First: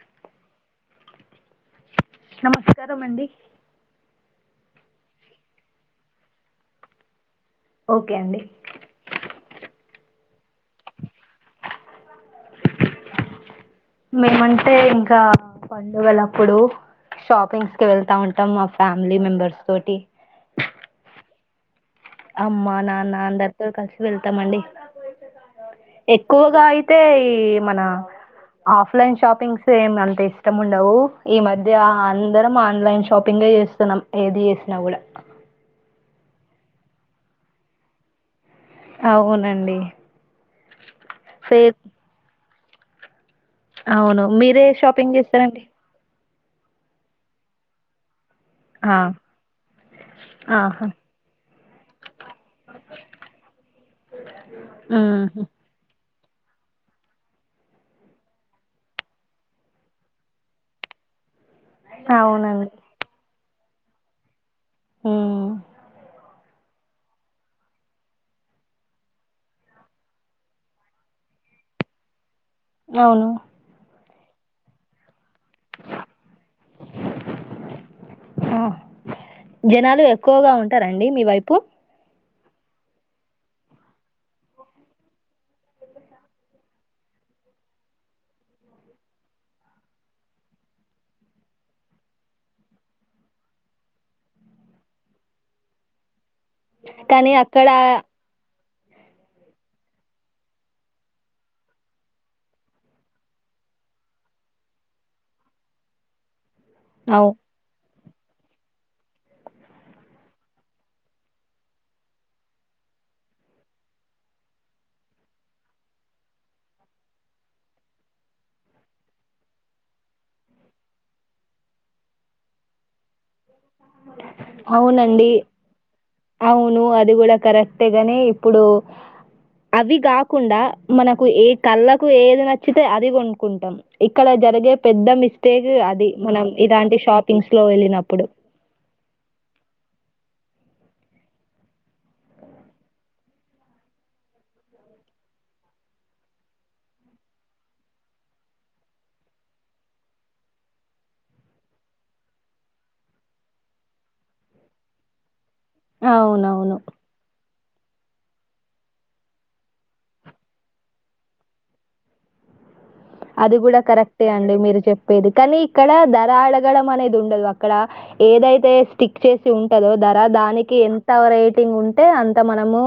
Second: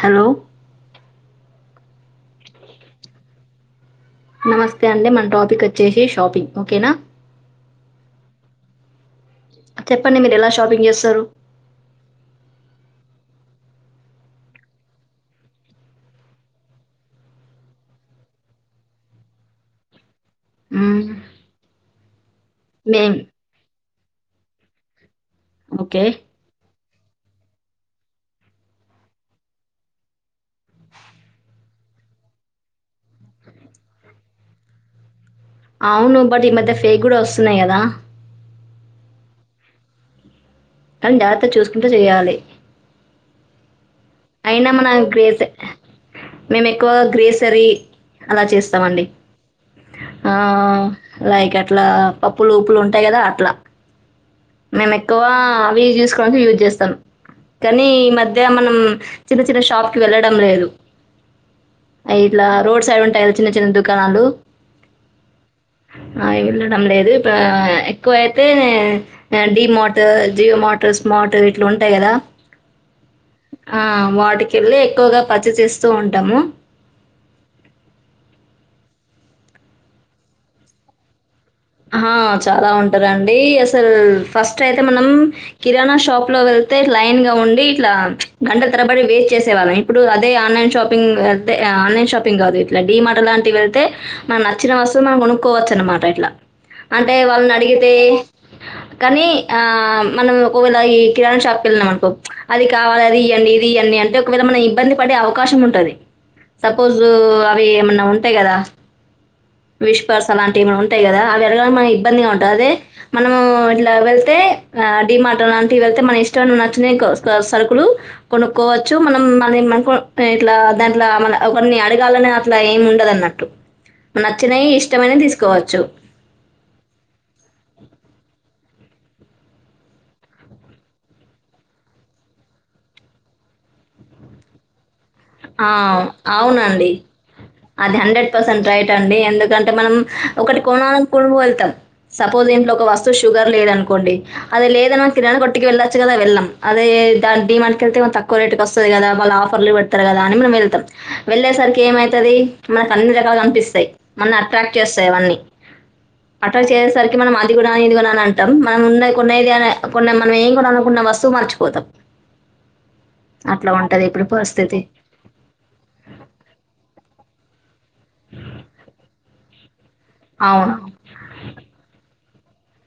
Hello నమస్కారం అండి నమస్తే అండి మన టాపిక్ వచ్చేసి షాపింగ్ ఓకేనా ఓకే అండి చెప్పండి మీరు ఎలా షాపింగ్ చేస్తారు మేం అంటే ఇంక పండుగలప్పుడు షాపింగ్స్ కి వెళ్తా ఉంటాం మా ఫ్యామిలీ మెంబర్స్ తోటి ఊహూ అమ్మ నాన్న అందరితో కలిసి వెళ్తామండి ఓకే ఎక్కువగా ఇ తే ఈ మన ఆఫ్లైన్ షాపింగ్స్ ఏం అంత ఇష్టం ఉండవు ఈ మధ్య అందరం ఆన్లైన్ షాపింగ్ [unintelligible] చేస్తున్నం ఏది చేసినా కూడా అవును బట్ ఈ మధ్య ఫేక్ కూడా వస్తున్నాయి కదా అవునండి కానీ జాగ్రత్తగా ఫేక్ చూసుకుంటూ చెయ్యాలి అవును మీరే అయినా మనం షాపింగ్ గ్రేసే చేస్తారండి మేము ఎక్కువ గ్రేసరీ అలా ఆ, చేస్తామండి ఆ ఆహా లైక అట్లా పప్పులు ఉప్పులు ఉంటాయి కదా అట్లా మేము ఎక్కువ ఉమ్, అవి చూసుకోవడానికి యూజ్ చేస్తాం కానీ ఈ మధ్య మనం చిన్న చిన్న షాప్ కి వెళ్ళడం లేదు అ ఇట్లా అవునండి రోడ్ సైడ్ ఉంటాయి చిన్న చిన్న దుకాణాలు ఉమ్. ఆ వెళ్ళడం లేదు ఇప్పు ఎక్కువ అయితే డి మోట్ జియో మోట్ స్మార్ట ఇట్లా ఉంటాయి కదా అవును వాటికి వెళ్ళి ఎక్కువగా పచ్చి చేస్తూ ఉంటాము ఆ జనాలు ఎక్కువగా ఉంటారండి మీ వైపు ఆ చాలా ఉంటారుండి అసలు ఫస్ట్ అయితే మనం కిరాణా షాప్ లో వెళ్ లైన్ గా ఉండి ఇట్లా గంటల తరబడి వెయిట్ చేసేవాళ్ళం ఇప్పుడు అదే ఆన్లైన్ షాపింగ్ అంతే ఆన్లైన్ షాపింగ్ కాదు ఇట్లా డి మార్ట్ లాంటివి అయితే మనం నచ్చిన వస్తువు మనం కొనుక్కోవచ్చు అనమాట ఇట్లా అంటే కానీ వాళ్ళని అక్కడ అడిగితే కానీ ఆ మనం ఒకవేళ ఈ కిరాణా షాప్కి వెళ్ళినాం అనుకో అది కావాలి అది ఈయండి ఇ ఈయండి అంటే ఒకవేళ మనం ఇబ్బంది పడే అవకాశం ఉంటది సపోజ్ అవు అవి ఏమన్నా ఉంటాయి కదా విష్ పర్స్ అలాంటివి ఏమనా ఉంటాయి కదా ఆవి వెరగా మన ఇబ్బందిగా ఉంటుంది అదే మనము ఇట్లా వెళ్తే ఆ డి మార్ట లాంటివి వెళ్తే మన ష్ట నచ్చ సరుకులు కొనుక్కోవచ్చు మనం మ ఇలా దాంట్లో ఒకరిన్ని అడగాలనే అట్లా ఏమి ఉండదున్నట్టు నచ్చినయి ఇష్టమైన అవునండి తీసుకోవచ్చు అవును అది కూడా కరెక్టేగానే ఇప్పుడు అవి కాకుండా మనకు ఏ కళ్ళకు ఏది నచ్చితే అది వంకుంటాం ఇక్కడ జరిగే పెద్ద ఆ! మిస్టేక్ అది మనం అవునండి. ఇలాంటి షాపింగ్స్ లో అది వెళ్ళినప్పుడు రైట్ అండి ఎందుకంటే మనం ఒకటి కొనాలని కొనుగ వెళ్తాం సపోజ్ ఇంట్లో ఒక వస్తువు షుగర్ లేద అనుకోండి అదే లేదన మ కిరాణ కొట్టికి వెళ్ళచ్చు కదా వెళ్ళం అదే దా డిమాండ్కి వెళ్తే తకువ రేటుకి వస్తుంది కదా వాళ్ళ ఆఫర్లు పెడారు కదా అని మనం వెళ్తాం వెళ్ళేసరికి ఏమై ది మనకు అన్ని రకాలుగా కనిపిస్తాయి మన అట్రాక్ట్ చేస్తాయి అవన్నీ పట్ట్రా అవునవును చేసేసరికి మనం మ ఇది కూడా ఇది కూడాన అని అంటా మనం ఉన్న కొన్నది అ కొ మనం ఏం కూడా అనుకున్న వస్తువు మర్చిపోతాం అది అట్లా కూడా ఉంటది ఇప్పుడు కరెక్టే అండి పరిస్థితి. మీరు చెప్పేది కానీ ఇక్కడ ధర అడగడం అనేది ఉండదు అక్కడ ఏదైతే స్టిక్ చేసి ఉ కదో ధర దానికి అవును. ఎంత రేటింగ్ ఉంటే అంత మనము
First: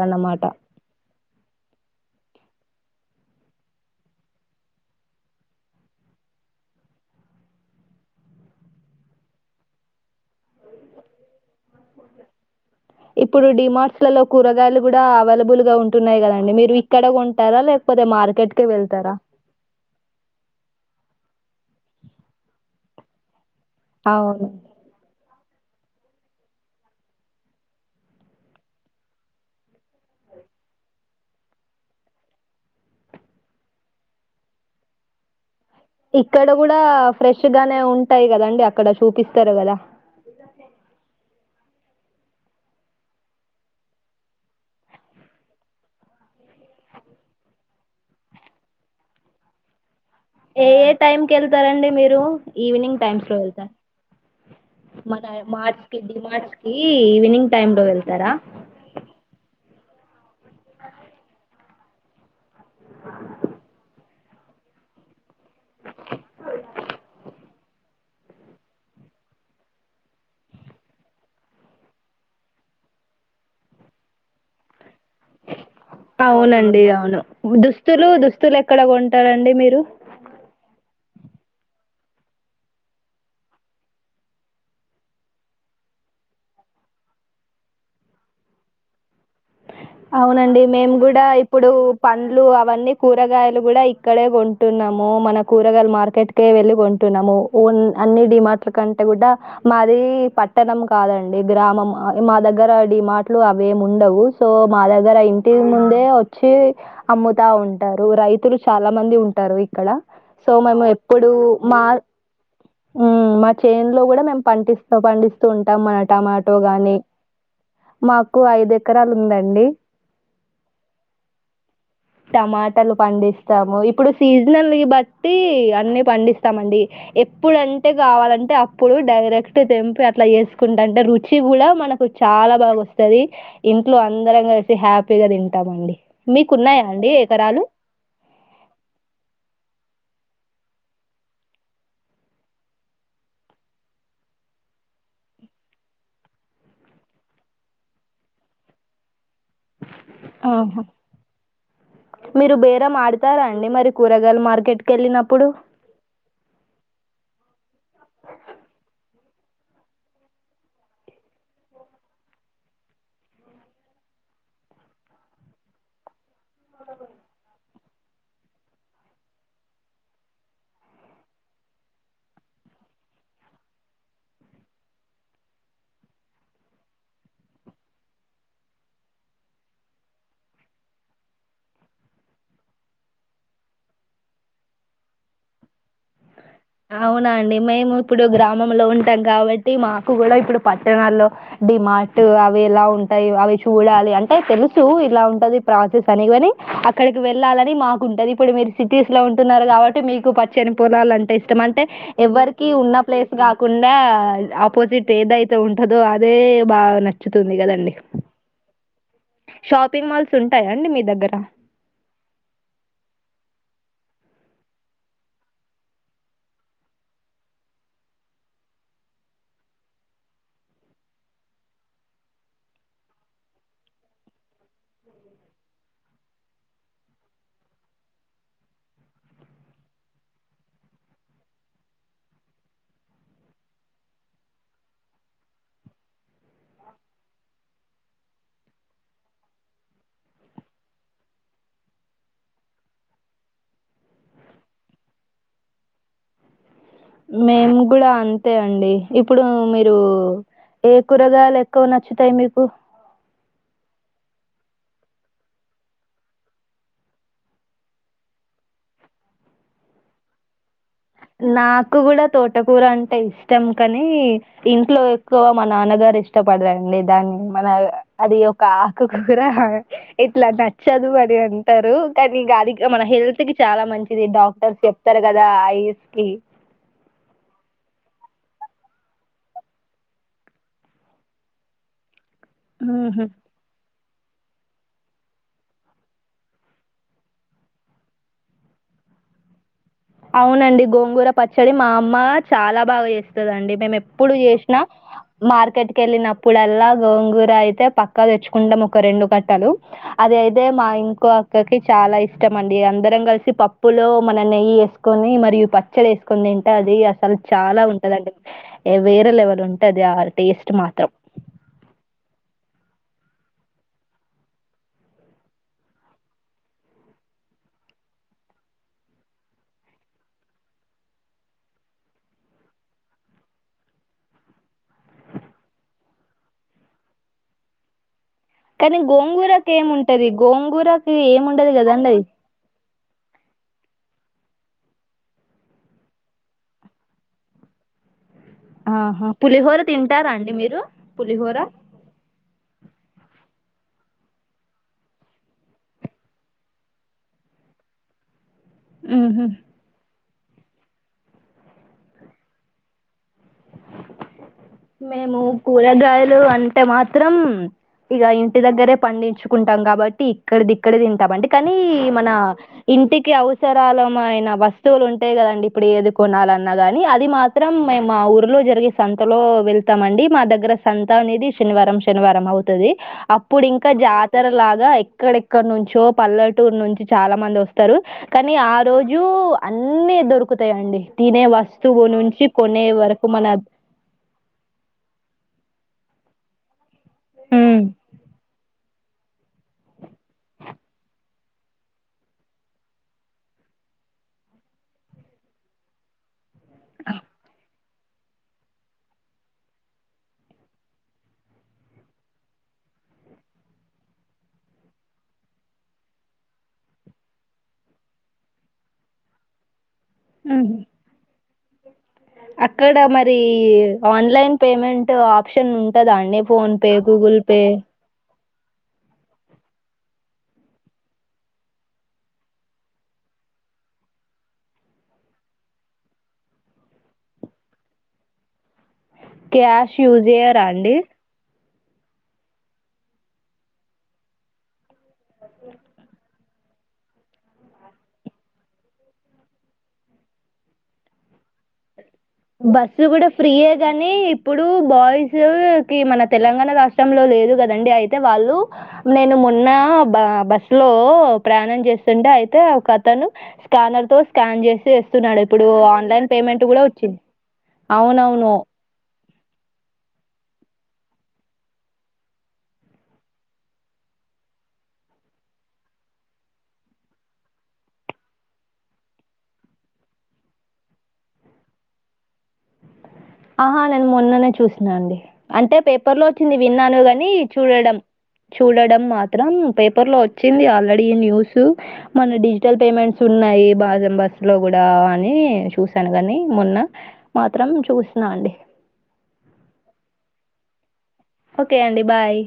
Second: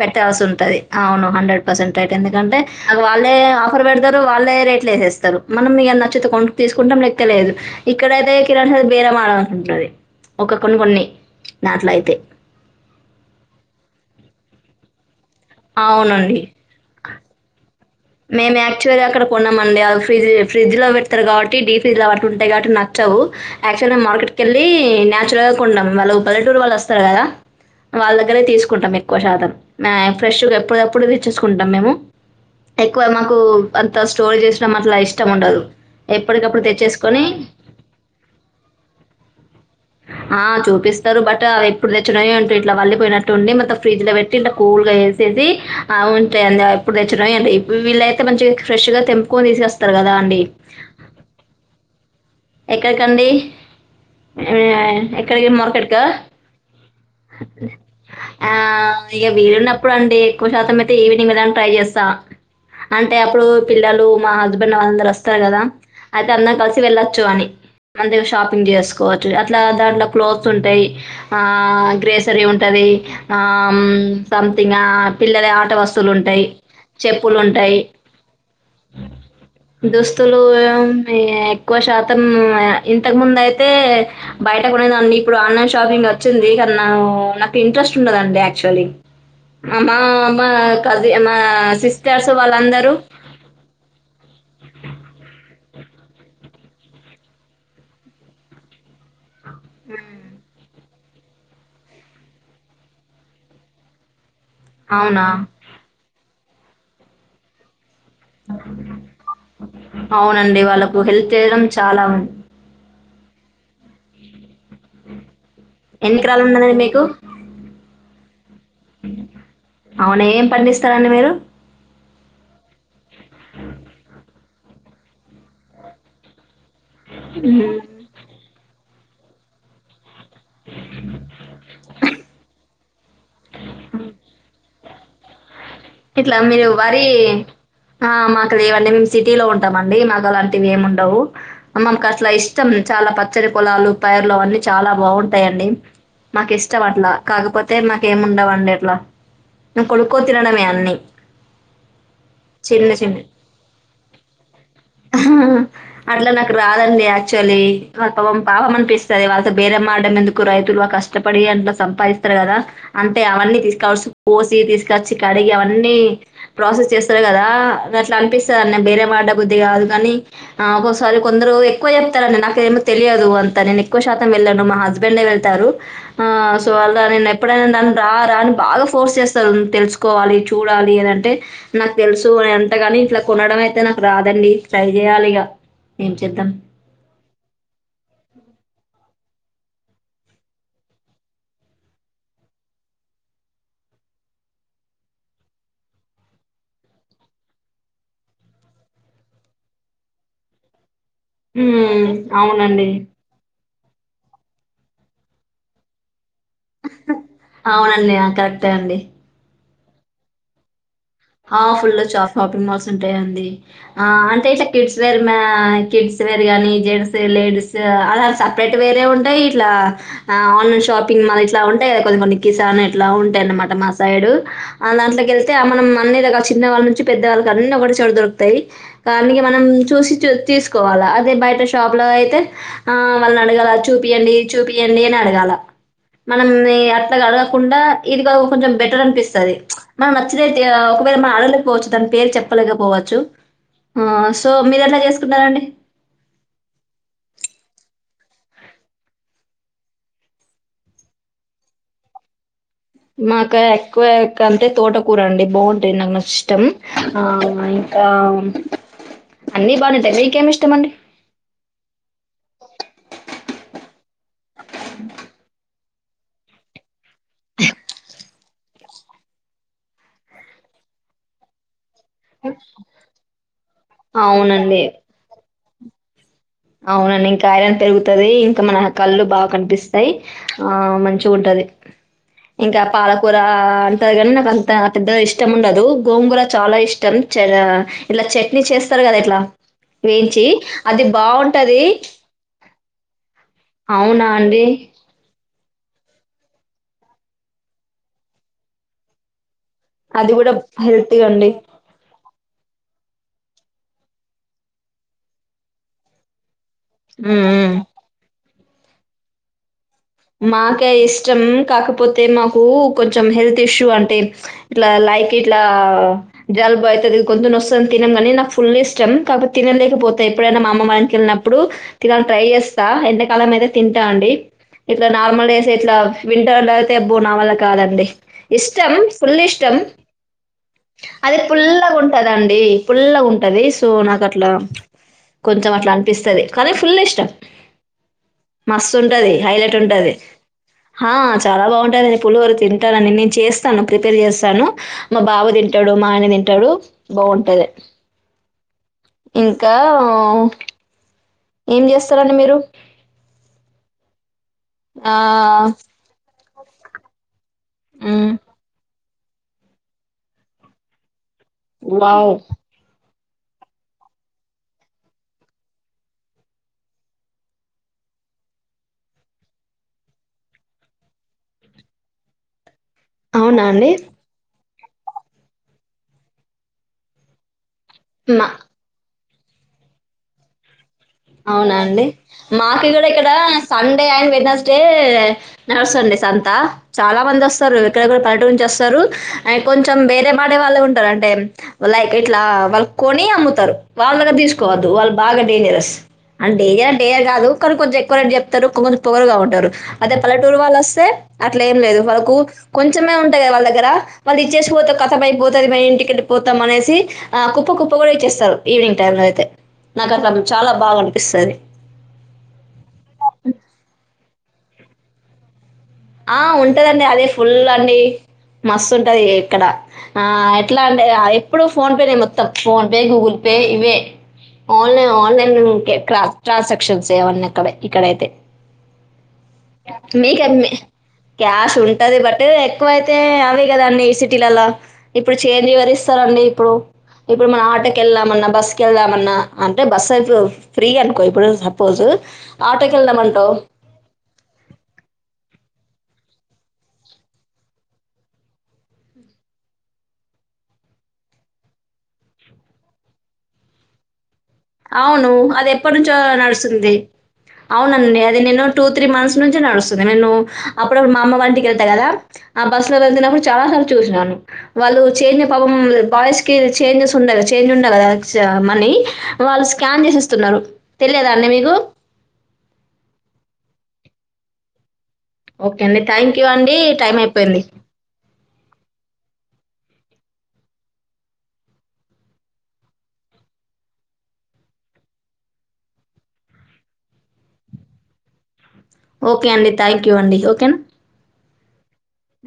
పెట్టాల్సి ఉంటది అవును హండ్రెడ్ ఎందుకంటే వాళ్ళే ఆఫర్ పెడతారు వాళ్ళే రేట్లుేస్తారు మనం మీ నచ్చితే కొ తీసుకుంటాం లెక్కలేదు ఇక్కడయితే కిరణది బేరమాడ అంటంటుది ఒక కొన్ని కొన్ని నాట్లో అయితే ఇప్పుడు డిమార్ట్స్ లలో కూరగాయలు కూడా అవైలబుల్ గా ఉంటున్నాయి అవునండి కదండి మీరు ఇక్కడ ఉంటారా లే మేము యాక్చువల్గా అక్కడ కొన్నాండి ఫ్రిజ్ ఫ్రిజ్ లో పెడతారు కాబట్టి డీ ఫ్రిజ్ లో అటు ఉంటాయి కాబట్టి నాకు యాక్చువల్ మ మార్కెట్ అవును కెళ్ళి నేచురల్ గా కొ ఉంటన్నాం వాళ్ళు పలెటూరు వాళ్ళు వస్తారు కదా వాళ్ళ దగ్గరే తీసుకుంటాం ఎక్కువ శాతం ఫ్రెష్ ఎప్పుడుప్పుడు తెచ్చేసుకుంటాం మేము ఎక్కువ మాకు అంత స్టోర్ చేసడం అట్లా ఇష్టం ఉండదు ఇక్కడ ఎప్పటికప్పుడు కూడా తెచ్చేసుకొని ఫ్రెష్ గానే ఉంటాయి కదండి అక్కడ చూపిస్తారు కదా ఆ చూపిస్తారు బట్ ఎప్పుడు తెచ్చినవిో ఇట్లా వళ్లిపోయినట్టుడి మత్తం ఫ్రిజ్ లో పెట్టి ఇట్లా కూల్ గా వేసేసి ఉంటా అడి అప్పుడు తెచ్చినడి వీళ్ల అయితే మంచి ఫ్రెష్ గా తెంపుకని తీసుకొస్తారు కదా అండి ఏ ఏ టైమ్కి వెళ్తారంండి మీరు ఈవినింగ్ టైమ్స్ ఎక్కడికండి లో వెళ్తారు ఆ, మన ఎక్కడికి మార్చ్ కి మార్కెట్కా డి మార్చ్ కి ఈవినింగ్ టైమ్ లో వెళ్తారా అ వీరున్న ఇప్పుడుండి ఎక్కువ శాతం అయితే ఈవినింగ్ వెళ్ళని ట్రై చేస్తా అంటే అప్పుడు పిల్లలు మా హస్బెండ్ వాళ్ళందరుూ వస్తారు కదా అయితే అందరం కలిసి వెళ్ళొచ్చు అని అందుగా షాపింగ్ చేసుకోవచ్చు అట్లా దాంట్లో క్లోత్స్ ఉంటాయి ఆ గ్రేసరీ ఉంటది అవునండి పి అవును ఉంటాయి దుస్తులు దుస్తులు ఎక్కడ కొంటారండి మీరు దుస్తులు ఎక్కువ శాతం ఇంతకు ముందు అయితే బయట కొనేదా ఇప్పుడు ఆన్లైన్ ష గ్ వచ్చింది కానీ నాకు ఇంట్రెస్ట్ ఉంటదండి క్చువలీ అమ్మా అమ్మా అవునండి మేము కది కూడా అమ్మా ఇప్పుడు సిస్ పండ్లు అవన్నీ కూరగాయలు కూడా ఇక్కడే కొంటున్నాము మన కూరగాయలు మార్కెట్కే వెళ్ళి కొంటున్నాము ఊన్ అన్ని డిమాార్ట్ల కంటే కూడా మారి పట్ట న కాదండి గ్రామం మా దగ్గరడి ఈ మాటలు అవిేమి ఉండవు సో మా దగ్గర అవునా! ఇంటి ముందే వచ్చి అమ్ముతా ఉంట టారు రైతులు చాలా మంది ఉంటారు ఇక్కడ సో అవునండి మేము వాళ్ళకు హెల్ప్ ఎప్పుడు చేయడం మా చాలా ఉంది. ఉ మా చేైన్ లో కూడా మేం పడిస్తూ పండిస్తూ ఉంటాం మన ఎన్ని ఎకరాలు టమాటో ఉన్నదండి గాని మీకు మాకు ఐద ఎకరాలు అవునా ఏం పండిస్తారండి మీరు టమాటలు పండిస్తాము ఇప్పుడు సీజనల్ బట్టి అన్ని పండిస్తా స్తాండి మ్మ్. ఎప్పుడుంటే కావాలంటే అప్పుడు డైరెక్ట్ తెంపి అట్లా చేేసుకుంటా అంటే రుచి కూడా మనకు చాలా బాగా వస్తది ఇంట్లో అందరం కలిసి హ్యాపీగా తింట ఇట్లా మీరు వరి ఆ మాకు లేవండి మేము సిటీ లో ఉంటామండి మాకు అలాంటి వి ఏమి ఉండవు మకు అసలు ఇష్టం చాలా పచ్చడి పొలాలు పైర్లు అవన్నీ చాలా బాగుంటాయి మాకు ఇష్టం అట్లా కాకపోతే మాక ఏమి ఉండవండి అట్లా కొనుకొని తినడమే ఆహా! అన్నీ మీరు చిన్న బేరం చిన్న ఆడతారా అండి మరి కూరగాయల మార్కెట్‌కెళ్ళినప్పుడు? అట్లా నాకు రాదండి యాక్చు చలే పాపమ అంటే ఇస్ట సరే వాళ్తో బేరం మడడం ఎందుకు రైతులు కష్టపడి అట్ల సంపాదిస్తారు కదా అంటే అవన్నీ తీసుకోవాల్సిన పోసి తీసుకొచ్చి కడిగి అవన్నీ ప్రాసెస్ చేస్తారు కదా అట్లా అనిపిస్తుందిండి బేరే వాడ బుద్ధది కాదు కాని ఆ ఒక్కోసారి కొందరు ఎక్కువ చెప్తారండి నాక ఏమో తెలియదు అంతా నేను ఎక్కువ శాతం వెళ్ళాను మా హస్బెండ్ వెళ్తారు ఆ సో అ నేను ఎప్పుడైనా దా రా రా అని బాగా ఫోర్స్ చేస్తారు తెలుసుకు కోవాలి చూడాలి అనింటే నాకు తెలుసు ఎంతగాని ఇట్లా కొనడం అయితే నాకు రాదండి ట్రై చే చేయాలిగా ఏమి చేద్దాం అవునా అండి మేము ఇప్పుడు గ్రామంలో ఉంటాం కాబట్టి మాకు కూడా ఇప్పుడు పట్టణాల్లో డిమార్ట్ అవి ఎలా ఉంటాయి అవి చూడాలి అంటే తెలుసు ఇలా ఉంటది ప్రాసెస్ అని కాని అక్కడికి వెళ్ళాలని మాకుంటది ఇప్పుడు మీరు సిటీస్ లో ఉంటున్నారు కాబట్టి మీకు పచ్చని పొలాలుంట ష్ట అంటే హ్మ్. ఎవ్వరికి అవునండి. ఉన్న ప్లేస్ కాకుండా ఆపోజిట్ ఏదైతే ఉంటందో అ అదే బాగా నచ్చుతుంది కదండి అవునండి. ఆ! కరెక్టే అండి. షాపింగ్ మాల్స్ ఉంటాయా అండి మీకు ఆ ఫుల్ షాపింగ్ మాల్స్ ఉంటాయండి ఆ అంటే ఇట్లా కిడ్స్ వేర్ కిడ్స్ వేర్ కాని జెంట్స్ లేడీస్ అలా సపరేట్ వేర్ ఉంటా ఇట్ ఆన్లైన్ షాపింగ్ ఇట్లా ఉంటాయి కదా కొ కొన్ని కిసాన్ ఇట్లా ఉంటాయి అన్నమాట మా సైడు ఆ దాంట్లోకి వెళ్తే మనం అన్న చిన్న వాళ్ళ నుంచి పెద్దవాళ్ళకి అన్ని ఒకటె చోట దొరుకుతాయి దానికి మనం చూసి తీసుకోవాలి అదే బయట షాప్ లో అయితే ఆ వాళ్ళని అడగాల చూపిించడి చూపించండి అని అడగాల మనం అట్లా అడగకుండా ఇది కా కొంచెం బెటర్ అనిపిస్తుంది మనం నచ్చినయి ఒకవేళ మ ఆడలేకపోవచ్చు దాని పేరు చెప్పలేకపోవచ్చు ఆ సో మీరు ఎట్లా చేసుకుంటారండి మేము కూడా అంతే అండి ఇప్పుడు మీరు ఏ కూరగాయలు ఎక్కువ నచ్చుతాయి మీకు మాకు ఎక్కువ అంటే తోటకూర అండి బాగుంటాది నాకు ఇష్టం ఆ ఆ అన్ని బానేంటాయి మీకేమి ఇష్టం అండి నాకు కూడా తోటకూర అంటే ఇష్టం కాని ఇంట్లో ఎక్కువ మా నాన్నగారు ఇష్టపడదండి దాన్ని మన అది ఒక ఆకుకూర ఇట్లా నచ్చదు అది అంటారు కానీ ఇంకా అది మన హెల్త్ కి చాలా మంచిది డాక్టర్స్ అవునండి. చెప్తారు కదా ఐఎస్ కి అవునండి ఇంకా ఐరన్ పెరుగుతుంది ఇంకా మన కళ్ళు బాగా కనిపిస్తాయి ఆ మంచి ఉంటది ఇంకా పాలకూర అ కాని నాకు అంత అద్ద ఇష్టం ఉండదు గోంగూర చాలా ఇష్టం ఇలా చట్నీ చేస్తారు కద ఇట్లా వేయించి అది బాగు స మా అమ్మ చాలా బాగా చేస్తుందిండి మేము అవునా ఎప్పుడు అండి చేసిన మార్కెట్కి వెళ్ళినప్పుడల్లా గోంగూర అయితే పక్కా తెచ్చుకుంటాం ఒక రెండు కట్టలు అది కూడా అయితే మా హెల్తీ ఇంకో అండి. అక్కకి చాలా ఇష్ట ఇష్టమండి అందరం కలిసి పప్పులో మనం నెయ్యి వేసుకొని మరియు పచ్చలు వేసుకని తింట ది అసలు హ్మ్ హ్మ్ చాలా ఉంటదండి వేరే లెవల్ ఉంట మాక ఇష్టం కాకపోతే మాకు కు కొంచెం హెల్త్ ఇష్యూ అంటే ఇట్లా లైక్ ఇట్లా జలుబ్ అయితది కోసం తినం కాని నాకు ఫుల్ ఇష్టం కాకతే తినలేకపోతే ఎప్పుడైనా మా అమ్మమ్మళ్ళ ఇంటికి ఎళ్ళినప్పుడు తినాల ట్రై చెస్తా ఎంతకాలం అయితే తింటా అండి ఇట్లా నార్మల్ డేస్ ఇట్లా వింటర్లో అయితే అబ్బో నావల్ల కాదండి ఇష్టం కానీ ఫుల్ గోంగూరకి ఇష్టం ఏముంటుంది గోంగూరకి అది ఏముండదు పుల్లగా కదండి అది. ఉంటదండి పుల్లగా ఉంట ది సో నాక ట్లా కొంచం అట్లా అనిపిస్తాది కానీ ఫుల్ ఇష్టం ఆహా, మస్తుంటది హైలైట్ పులిహోర ఉంటది తింటారా అండి మీరు ఆ పులిహోర చాలా బాగుంటది నేను పులిహోర తింటానని నేను చేస్తాను ప్రిపేర్ చేస్తాను మా బావ తింటాడు మా ఆయన తింటాడు బాగుంట దే మ్మ్హ్మ్. ఇంకా ఏం చేస్తారండి మీరు మేము ఆహ్, కూరగాయలు అంటే మాత్రం ఇగ హ్మ్. ఇంటి దగ్గరే పండించుకుంటాం కాబట్టి ఇక్కడది ఇక్కడే తింటాం అండి కానీ మన వావ్! ఇంటి కి అవసరాలమైన వస్తువులు ఉంటాయి కదండి ఇప్పుడు ఏది కొనాలన్న గాని అది మాత్రం మేము మాఊర్లో జరిగే సంతలో వెళ్తామండి మా దగ్గర సంత అనేది శనివారం శనివారం అవు తాది అప్పుడు అవునా అండి? ఇంకా జాతర లా గ ఎక్కడెక్కడనుంచో పల్లెటూరు నుంచి చాలా మంది వస్తారు మా కానీ ఆ రో జు అన్నీ దొరుకుతాయండి తినే అవునా అండి వస్తువు నుంచి మాకు కొనే గూడా ఇక్కడ వరకు మన సండే అండ్ వెడ్నెస్ డే నడుస్తుంది సంత చాలా మంది వస్తారు హ్మ్ ఇక్కడ కూడా పల్లెటూరు నుంచి వ తారు అయి కొంచెం బేరమాడే వాళ్ళే ఉంటారు అంటే లైక్ ఇట్లా వాళ్ళు కొని అమ్ముతారు వాళ్ళ దగ్గర తీసుకోవద్దు వాళ్ళు బాగా డేంజరస్ అ‌ డేంజర్ డేజర్ కాదు కానీ కొంచెం ఎ క్కువ రేట్ చెప్తారు కొకొంచెం పొగరుగా ఉంటారు అదే పల్లెటూరు వాళ్ళు అస్తే అట్లేం లేదు వాళ్ళకు కొంచెం వనే ఉంటాయి కదా వాళ్ళ దగ్గర వాళ్ళ్ది ఇచ్చేసిపోతే కథం అయిపోతాది మే ఇంటికెళ్ళిపోతాం అనేసి ఆ కుప్ప కుప్పగా ఎచ్చేస్తారు ఈవినింగ్ టైం లో అయితే నాకట్ల చాలా ఉహు బా అక్కడ మరి ఆన్లైన్ పేమెంట్ ఆప్షన్ ఉం ఆ ఉంటదండి అదే ఫుల్ అండి మస్తుంటది ఎక్కడ ఆ ఎట్లా అంటే ఎప్పుడు ఫోన్ పేనే మొత్తం phone pay Google Pay ఇవే ఆన్లైన్ ఆన్లైనుకే ట్రాన్స్ ట్రాన్సాక్షన్స్ ఏవన్నీ అక్కడే ఇక్కడైతే క్యాష్ యూజ్ మీకు చెయ్యరా అండి క్యాష్ ఉంటది బట్ ఎక్కువ అయితే అవే కదండి సిటీలలో ఇప్పుడు చేంజ్ ఎవరిస్తారంండి ఇప్పుడు ఇప్పుడు మనం ఆటోకేళ్దామన్నా బస్సుకేళ్దామన్నా అంటే బస్సు ఫ్రీ అనుకో ఇప్పుడు సపోజు బస్సు కూడా ఫ్రీయే గానీ ఇప్పుడు బాయ్స్ కి మన తెలంగాణ రాష్ట్రంలో లేదు కదండి అయితే వాళ్ళు నేను మొన్న బస్లో ఓ ప్రయాణం చేస్తుండే అయితే ఒకతను స్కానర్ తో స్కాన్ చేసి అవును. వేస్తున్నాడు ఇప్పుడు అది ఎప్పటినుంచో ఆన్లైన్ పేమెంట్ కూడా నడుస్తుంది. వచ్చింది అవునండి అది అవునవును నేను టూ త్రీ మంత్స్ నుంచి నడుస్తుంది నేను అప్పుడప్పుడు మాఅమ్మ వాళ్ళ ఇంటికి వెళ్తా కదా ఆ బస్లో వెళ్తున్నప్పుడు చాలాసార్లు చూ శాను వాళ్ళు చేంజ్ పాపం బాయ్స్‌కి చేంజెస్ ఉండేకద చేంజ్ ఉండ కదా మనీ వాళ్ళు స్కాన్ చేసిస్తున్నారు తెలియదా అండి మీకు ఆహా నేను మొన్ననే చూసినా అండి అంటే ఓకే అండి. పేపర్లో థాంక్ యూ వచ్చింది అండి. విన్నాను టైం గాని అయిపోయింది. చూడడం చూడడం మాత్రం పేపర్లో వచ్చింది ఆల్రెడీ ఈన్యూసు మన డిజిటల్ పేమెంట్స్ ఉన్నాయి బాజం బస్లో కూ డా అని చూశాను కానీ మొన్న మాత్రం చూసిన అండి ఓకే అండి థ్యాంక్ యూ అండి ఓకేనా కే అండి బాయ్